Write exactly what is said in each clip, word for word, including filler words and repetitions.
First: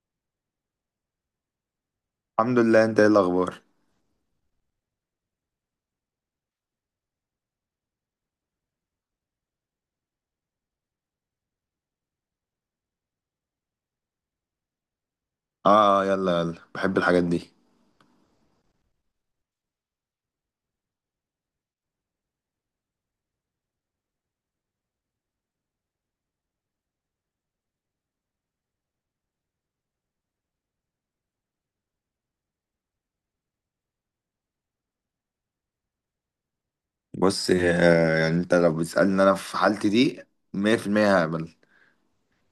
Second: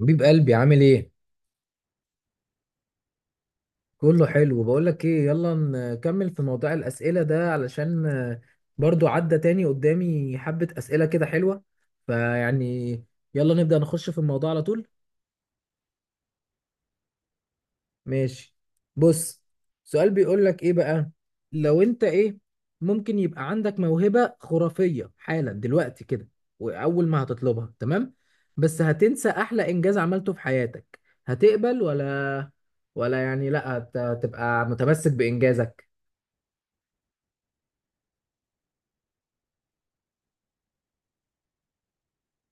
حبيب قلبي عامل ايه؟ الحمد لله، انت ايه الاخبار؟ كله حلو. بقول لك ايه، يلا نكمل في موضوع الأسئلة ده، علشان آه، برضو عدى تاني قدامي حبة أسئلة كده حلوة. فيعني يلا نبدأ نخش في الموضوع على طول. اه، يلا يلا بحب الحاجات دي. ماشي، بص. سؤال بيقول لك ايه بقى، لو انت ايه ممكن يبقى عندك موهبة خرافية حالا دلوقتي كده، واول ما هتطلبها، تمام؟ بس هتنسى احلى انجاز عملته في حياتك، هتقبل ولا ولا يعني لا هت- تبقى متمسك بانجازك؟ بص، آه، يعني انت لو بتسألني انا في حالتي دي مية في المية هقبل.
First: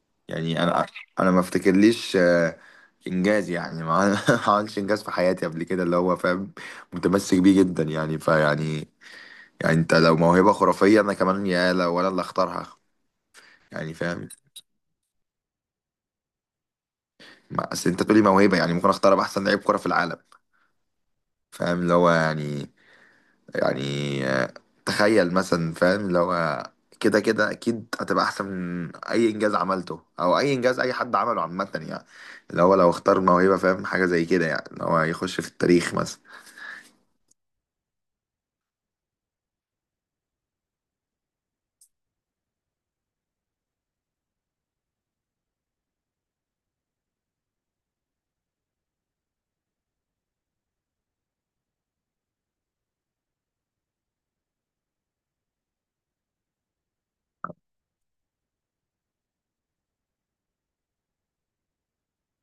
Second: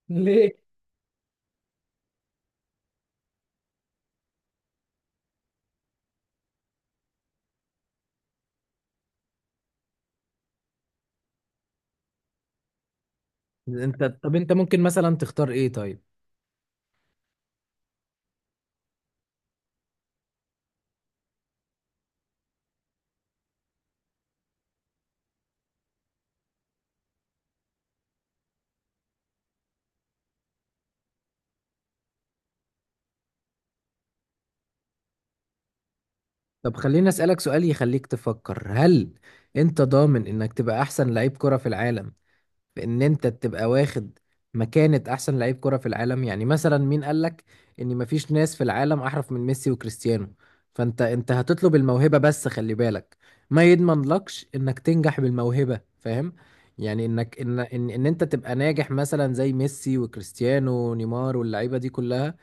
ليه؟ يعني انا انا ما افتكرليش آه، انجاز، يعني ما عمل- ما عملتش انجاز في حياتي قبل كده اللي هو فاهم، متمسك بيه جدا يعني فيعني. يعني انت لو موهبة خرافية، انا كمان يا لو انا اللي اختارها. يعني انت فاهم، طب انت ممكن مثلا تختار ايه طيب؟ ما- اصل انت تقولي موهبة يعني ممكن اختار ابقى احسن لعيب كرة في العالم. فاهم اللي هو يعني يعني آه، تخيل مثلا، فاهم اللي هو كده كده اكيد هتبقى احسن من اي انجاز عملته، او اي انجاز اي حد عمله عامه يعني. اللي هو لو اختار موهبه، فاهم حاجه زي كده يعني، اللي هو يخش في التاريخ مثلا. طب خليني اسالك سؤال يخليك تفكر، هل انت ضامن انك تبقى احسن لعيب كرة في العالم، في ان انت تبقى واخد مكانة احسن لعيب كرة في العالم؟ يعني مثلا مين قالك ان مفيش ناس في العالم احرف من ميسي وكريستيانو؟ فانت انت هتطلب الموهبة، بس خلي بالك، ما يضمن لكش انك تنجح بالموهبة، فاهم؟ يعني انك ان ان, إن انت تبقى ناجح مثلا زي ميسي وكريستيانو ونيمار واللعيبة دي كلها،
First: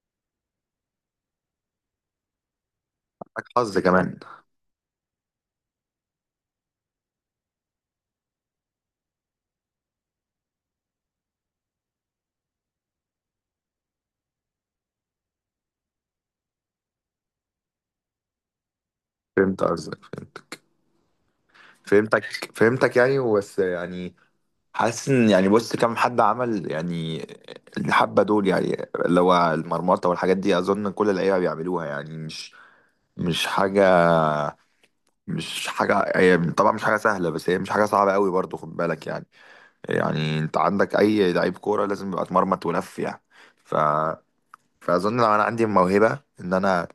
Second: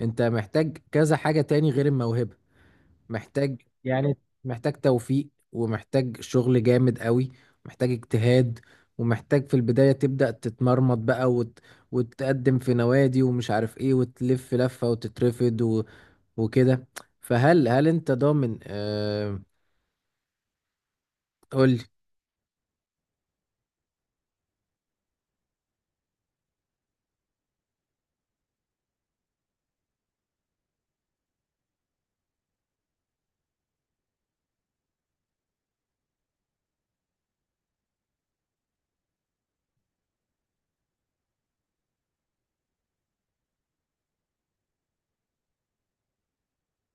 انت محتاج كذا حاجة تاني غير الموهبة. معاك محتاج حظ يعني كمان. محتاج توفيق، ومحتاج شغل جامد قوي، محتاج اجتهاد، ومحتاج في البداية تبدأ تتمرمط بقى، وت... وتقدم في نوادي ومش عارف ايه، وتلف لفة وتترفض و... وكده. فهل هل انت ضامن آه... فهمت قصدك. فهمتك قولي. فهمتك فهمتك يعني بس يعني حاسس ان، يعني بص كم حد عمل يعني الحبه دول، يعني اللي هو المرمطه والحاجات دي، اظن كل اللعيبه بيعملوها يعني. مش مش حاجه، مش حاجة، هي طبعا مش حاجة سهلة، بس هي مش حاجة صعبة قوي برضو، خد بالك يعني. يعني انت عندك اي لعيب كورة لازم يبقى اتمرمط ولف يعني. ف... فاظن لو انا عندي موهبة ان انا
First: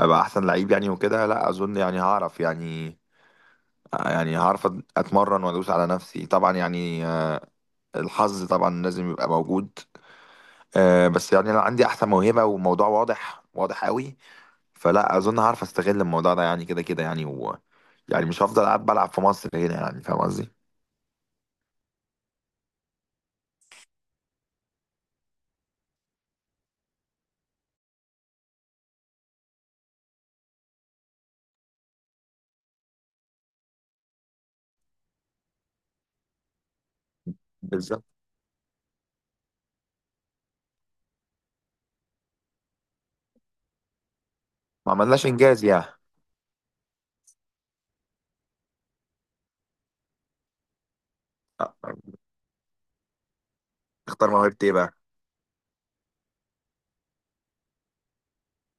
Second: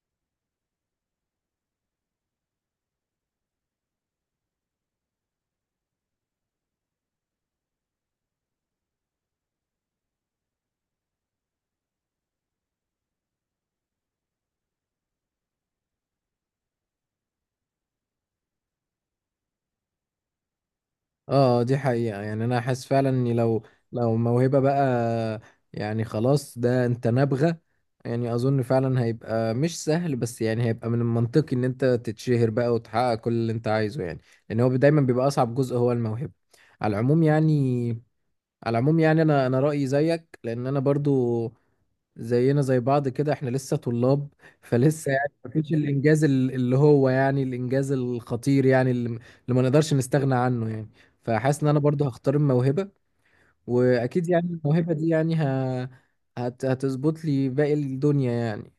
ابقى احسن لعيب يعني وكده، لا اظن، يعني هعرف يعني، يعني هعرف اتمرن وادوس على نفسي طبعا يعني. آه، الحظ طبعا لازم يبقى موجود. آه، بس يعني لو عندي احسن موهبة وموضوع واضح واضح قوي، فلا اظن هعرف استغل الموضوع ده يعني، كده كده يعني و... يعني مش هفضل قاعد بلعب في مصر هنا، يعني فاهم قصدي. اه، دي حقيقة. يعني انا حاسس فعلا اني لو لو موهبة بقى، يعني خلاص، ده انت نابغة. يعني اظن فعلا هيبقى مش سهل، بس يعني هيبقى من المنطقي ان انت تتشهر بقى وتحقق كل اللي انت عايزه، يعني لان هو دايما بيبقى اصعب جزء هو الموهبة. على العموم يعني بالظبط. على العموم يعني، انا انا رأيي زيك، لان انا برضو زينا زي بعض، كده احنا لسه طلاب، ما فلسه عملناش يعني انجاز مفيش يعني. الانجاز ال- اللي هو يعني الانجاز الخطير، يعني اللي م- اللي ما نقدرش نستغنى عنه يعني. فحاسس ان انا آه، برضو هختار الموهبة، واكيد اختار يعني موهبة ايه الموهبة بقى؟ دي يعني ه... هت... هتظبط لي باقي الدنيا يعني.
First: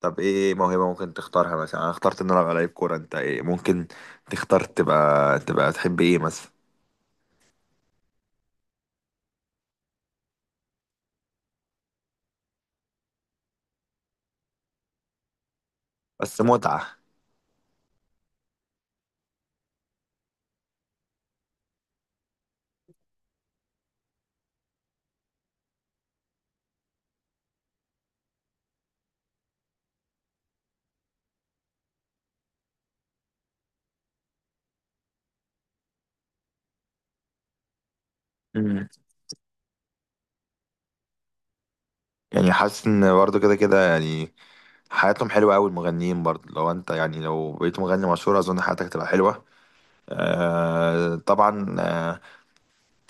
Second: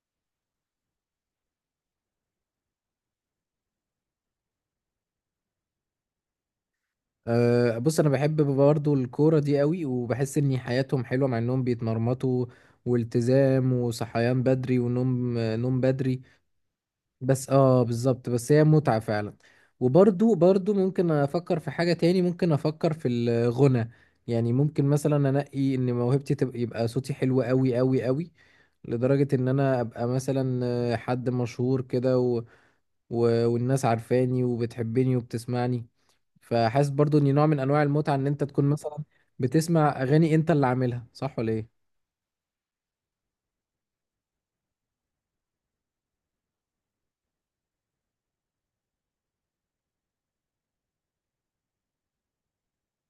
طب ايه موهبة ممكن تختارها؟ مثلا انا اخترت ان انا العب لعيب كورة، انت ايه ممكن تختار؟ تبقى تبقى تحب ايه مثلا؟ أه بص، انا بحب برضو الكورة دي قوي، وبحس ان حياتهم حلوة مع انهم بيتمرمطوا والتزام وصحيان بدري ونوم نوم بدري. بس متعة. بس اه، بالظبط، بس هي متعة فعلا. وبرضو برضو ممكن افكر في حاجة تاني، ممكن افكر في الغنى. يعني ممكن مثلا انقي ان موهبتي تبقى يبقى صوتي حلو قوي قوي قوي، لدرجة ان انا ابقى مثلا آه، حد مشهور كده، و... و... والناس عارفاني وبتحبني وبتسمعني. فحاسس برضو ان نوع من انواع المتعة ان انت تكون مم. مثلا بتسمع اغاني انت اللي عاملها، صح ولا ايه؟ يعني حاسس ان برضه كده كده يعني حياتهم حلوة قوي المغنيين برضه، لو انت يعني لو بقيت مغني مشهور اظن حياتك تبقى حلوة. آه طبعا آه.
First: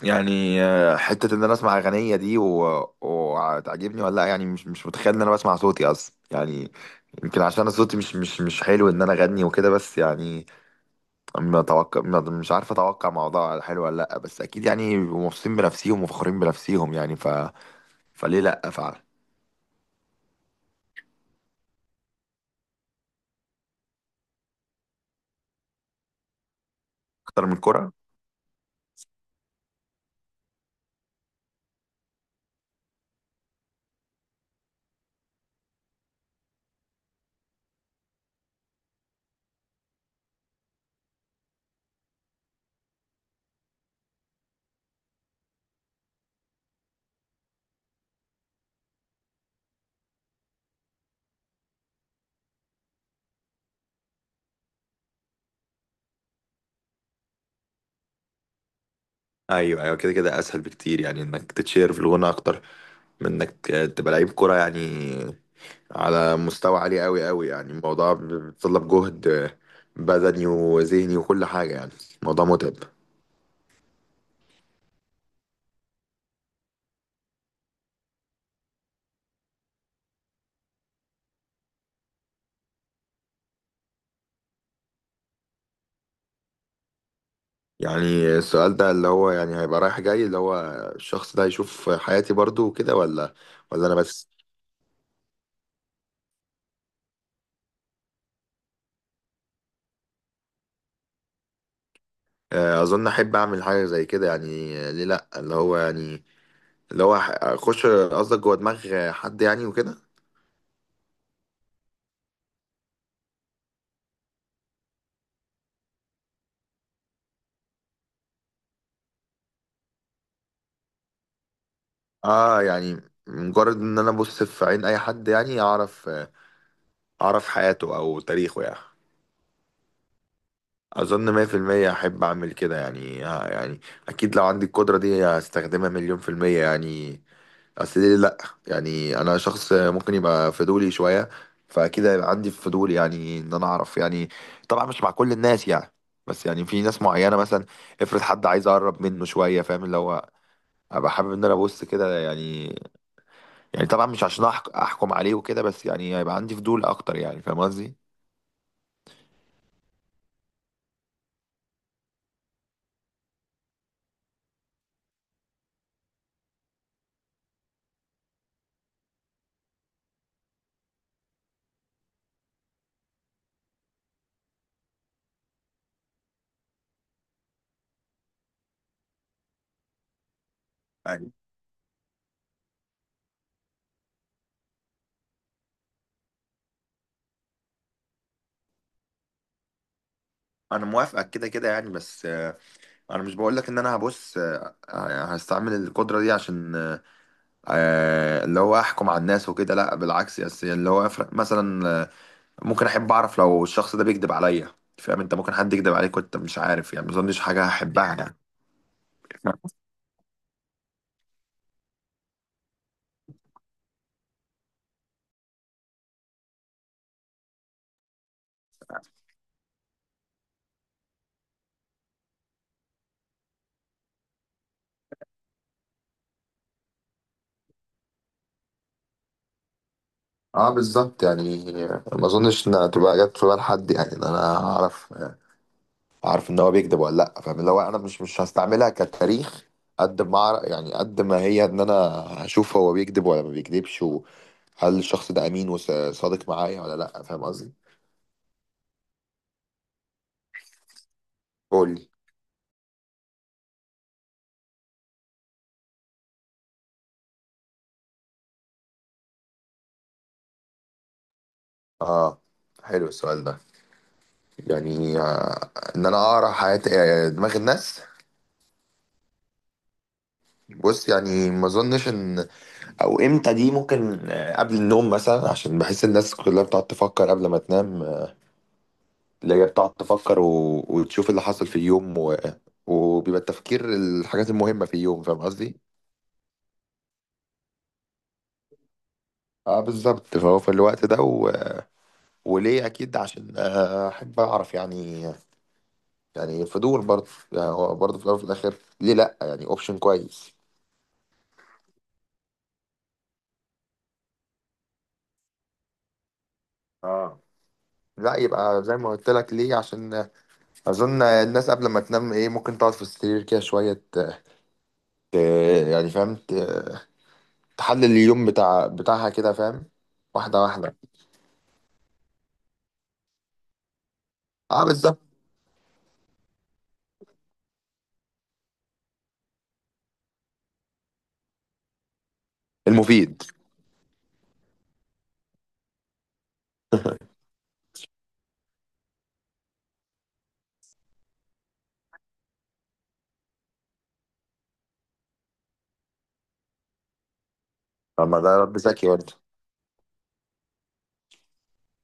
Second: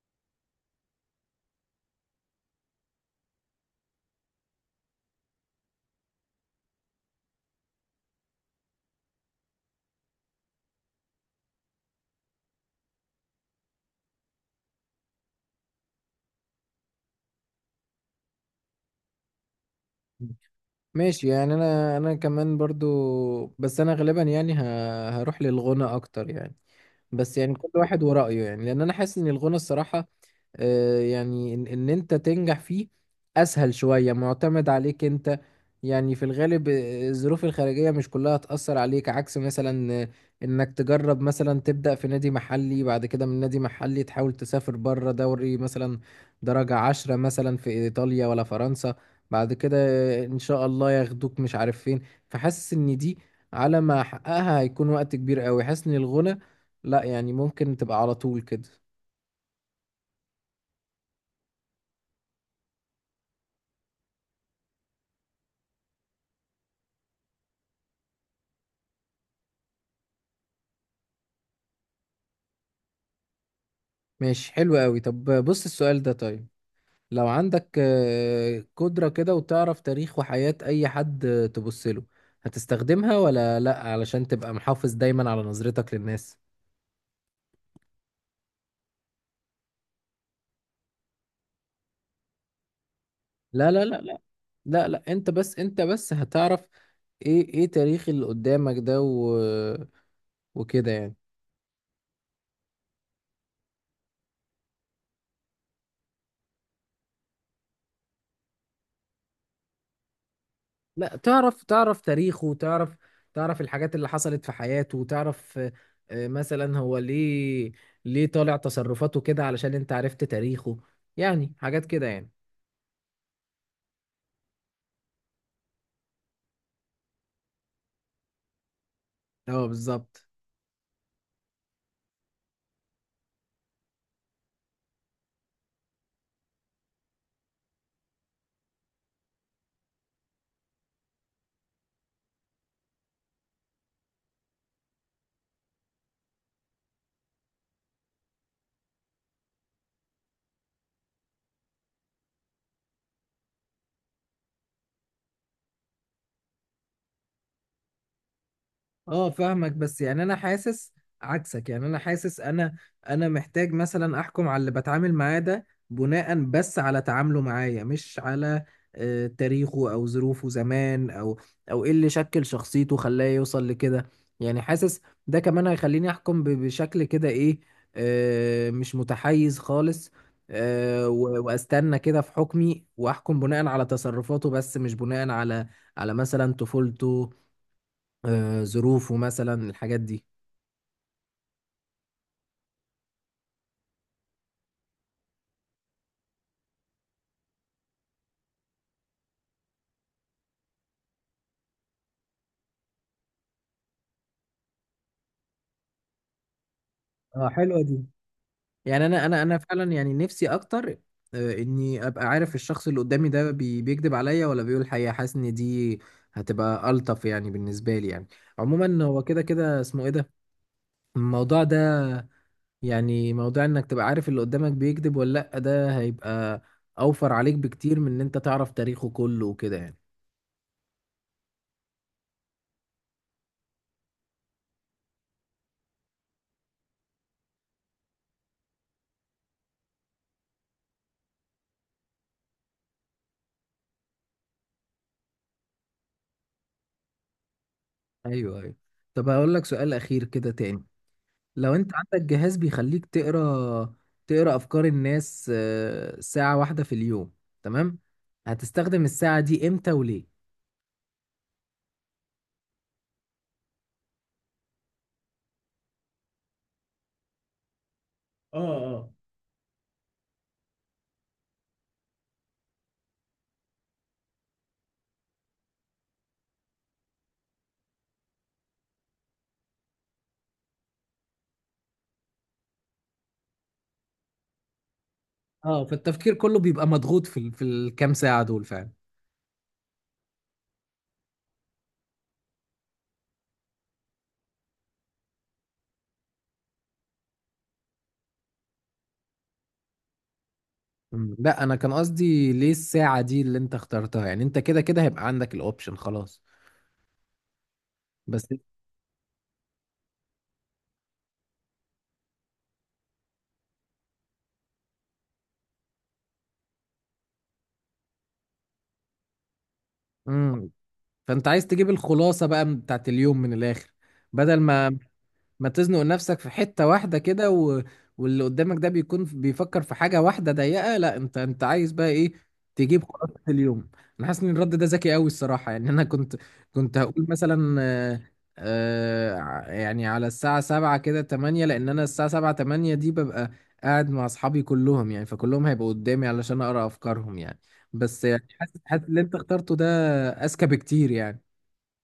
يعني آه، حتة إن أنا أسمع أغنية دي و- وتعجبني ولا لأ، يعني مش مش متخيل إن أنا بسمع صوتي أصلا يعني. يمكن عشان أنا صوتي مش مش مش حلو إن أنا أغني وكده. بس يعني ما أتوقع ما- مش عارف أتوقع موضوع حلو ولا لأ، بس أكيد يعني مبسوطين بنفسيهم وفخورين بنفسيهم يعني. ف فليه لأ فعلا. ماشي يعني انا انا كمان برضو، بس انا غالبا يعني ه- هروح للغنى اكتر يعني. بس أكتر من يعني كل الكرة. واحد ورأيه. يعني لان انا حاسس ان الغنى، الصراحة، آه، يعني ان إن انت تنجح فيه اسهل شوية، معتمد عليك انت. يعني في الغالب آه، الظروف الخارجية مش كلها هتأثر عليك، عكس مثلا آه، انك تجرب مثلا تبدأ في نادي محلي، بعد كده من نادي محلي تحاول تسافر بره، دوري مثلا درجة عشرة مثلا في ايطاليا ولا فرنسا، بعد كده آه، ان شاء الله ياخدوك مش عارف فين. فحاسس ان دي، على ما احققها، هيكون وقت كبير قوي. حاسس ان الغنى لا، يعني ممكن تبقى على طول كده. ايوه ايوه، كده كده اسهل بكتير يعني، انك تتشير في الغنى اكتر من انك تبقى لعيب كرة يعني، على مستوى عالي قوي قوي. يعني الموضوع بيتطلب جهد بدني وذهني وكل حاجة يعني. الموضوع متعب. ماشي، حلو قوي. طب بص السؤال ده، طيب. لو عندك آه، قدرة كده، وتعرف تاريخ وحياة أي حد آه، تبص له، هتستخدمها ولا لأ علشان تبقى محافظ دايما على نظرتك للناس؟ يعني السؤال ده اللي هو يعني هيبقى رايح جاي، اللي هو الشخص ده هيشوف حياتي برضو وكده، ولا؟ لا لا ولا انا لا لا، بس؟ لا لا، انت بس انت بس هتعرف ايه ايه تاريخ اللي قدامك ده و... وكده يعني. آه، اظن احب اعمل حاجة زي كده يعني، ليه لا؟ اللي هو يعني، اللي هو اخش قصدك جوه دماغ حد يعني وكده. لا، تعرف تعرف تاريخه، تعرف تعرف الحاجات اللي حصلت في حياته، تعرف آه، آه، مثلا هو ليه ليه طالع تصرفاته كده، علشان انت عرفت تاريخه. يعني حاجات كده يعني. اه يعني مجرد ان انا ابص في عين اي حد يعني اعرف، اعرف حياته او تاريخه يعني. اه، بالظبط. اظن مية في المية احب اعمل كده يعني آه يعني، اكيد لو عندي القدرة دي هستخدمها مليون في المية يعني. اصل ليه لا؟ يعني انا شخص ممكن يبقى فضولي شوية، فاكيد هيبقى عندي فضول يعني ان انا اعرف يعني. طبعا مش مع كل الناس يعني، بس يعني في ناس معينة مثلا، افرض حد عايز اقرب منه شوية فاهم اللي هو ابقى حابب ان انا ابص كده يعني. يعني طبعا مش عشان أحك- احكم عليه وكده، بس يعني هيبقى عندي فضول اكتر يعني فاهم قصدي. اه فاهمك، بس يعني انا حاسس عكسك. يعني انا حاسس، انا انا محتاج مثلا احكم على اللي بتعامل معاه ده بناء بس على تعامله معايا، مش على آه، تاريخه او ظروفه زمان، او او ايه اللي شكل شخصيته خلاه يوصل لكده. يعني حاسس ده كمان هيخليني احكم ب- بشكل كده ايه، آه، مش متحيز خالص. آه، أيوة. و- واستنى كده في حكمي، واحكم بناء على تصرفاته، بس مش بناء على على مثلا طفولته، آه، ظروفه، مثلا الحاجات دي. انا موافقك كده كده يعني، بس آه، انا مش بقول لك ان انا هبص آه، هستعمل القدره دي عشان آه، آه، اللي هو احكم على الناس وكده، لا بالعكس، بس اللي هو افرق مثلا. آه، ممكن احب اعرف لو الشخص ده بيكذب عليا. فاهم انت ممكن حد يكذب عليك وانت مش عارف يعني، ما اظنش اه، حاجه حلوة دي. هحبها يعني. يعني انا انا انا فعلا يعني نفسي اكتر آه، اني ابقى عارف الشخص اللي قدامي ده بي- بيكذب عليا ولا بيقول الحقيقه. حاسس ان دي هتبقى الطف يعني بالنسبه لي يعني. عموما هو كده كده اسمه ايه ده، الموضوع ده، يعني موضوع انك تبقى عارف اللي قدامك بيكذب ولا لا، ده هيبقى اوفر عليك بكتير من ان انت تعرف تاريخه كله وكده يعني. اه بالظبط يعني. ما اظنش انها تبقى جت في بال حد، يعني ان انا اعرف، عارف ان هو بيكذب ولا لا، فاهم اللي هو انا مش مش هستعملها كتاريخ، قد ما أعرف- يعني قد ما هي ان انا هشوف هو بيكذب ولا ما بيكذبش، وهل الشخص ده امين وصادق معايا ولا لا، فاهم قصدي. ايوه ايوه. طب هقول لك سؤال اخير كده تاني. لو انت قول لي. عندك جهاز بيخليك تقرا تقرا افكار الناس آه، ساعة واحدة في اليوم، تمام، هتستخدم الساعة دي امتى وليه؟ اه، حلو السؤال ده. يعني آه ان انا اقرا حياة آه، دماغ الناس. اه اه بص يعني ما اظنش ان، او امتى دي ممكن آه، قبل النوم مثلا، عشان بحس الناس كلها بتقعد تفكر قبل ما تنام، اللي هي بتقعد تفكر و... وتشوف اللي حصل في اليوم، و... وبيبقى التفكير الحاجات المهمة في اليوم، فاهم قصدي؟ اه، فالتفكير كله بيبقى مضغوط في ال- في الكام ساعة دول فعلا. اه بالظبط، فهو في الوقت ده و... وليه اكيد عشان آه، احب اعرف يعني. يعني فضول برضه يعني، هو برضه في الاول وفي الاخر ليه لا؟ يعني اوبشن كويس. مم، لا، انا كان قصدي ليه الساعة دي اللي انت اخترتها، يعني انت كده كده هيبقى عندك الاوبشن خلاص. اه لا، بس يبقى زي ما قلت لك ليه، عشان اظن الناس قبل ما تنام ايه ممكن تقعد في السرير كده شويه، ت- ت- يعني فاهم ت- تحلل اليوم بتاع بتاعها كده فاهم، واحده امم واحده. فانت عايز تجيب الخلاصة بقى بتاعت اليوم من الاخر، بدل اه ما بالظبط. ما تزنق نفسك في حتة واحدة كده، و... واللي قدامك ده بيكون بيفكر في حاجة واحدة ضيقة. لا انت انت عايز بقى ايه، تجيب خلاصة المفيد. اليوم. انا حاسس ان الرد ده ذكي قوي الصراحة. يعني انا كنت كنت هقول مثلا آه، آه، ع- يعني على الساعة سبعة كده تمانية، لان انا الساعة سبعة تمانية دي ببقى قاعد مع اصحابي كلهم، يعني فكلهم هيبقوا قدامي علشان اقرا افكارهم يعني. بس طب ما يعني ده رد حاسس حاسس ذكي اللي برضه. انت اخترته ده اذكى بكتير يعني.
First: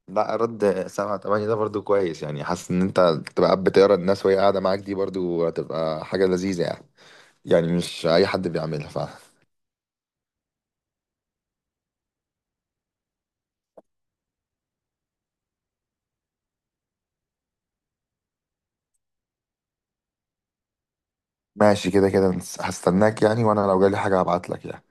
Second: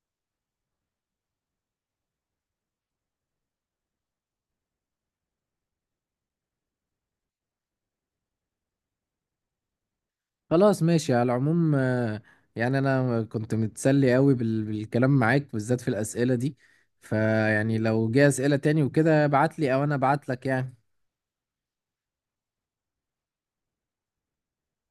لا، رد سبعة تمانية ده برضه كويس، يعني حاسس ان انت تبقى قاعد بتقرا الناس وهي قاعدة معاك، دي برضه هتبقى حاجة لذيذة يعني، يعني مش أي حد بيعملها فعلا. خلاص، ماشي. على العموم آه، يعني انا كنت متسلي قوي بال- بالكلام معاك بالذات في الاسئله دي. فيعني لو جه اسئله تاني وكده، ابعت لي او انا ابعت لك يعني. ماشي كده كده. هستناك يعني، وأنا لو جالي حاجة هبعتلك يعني.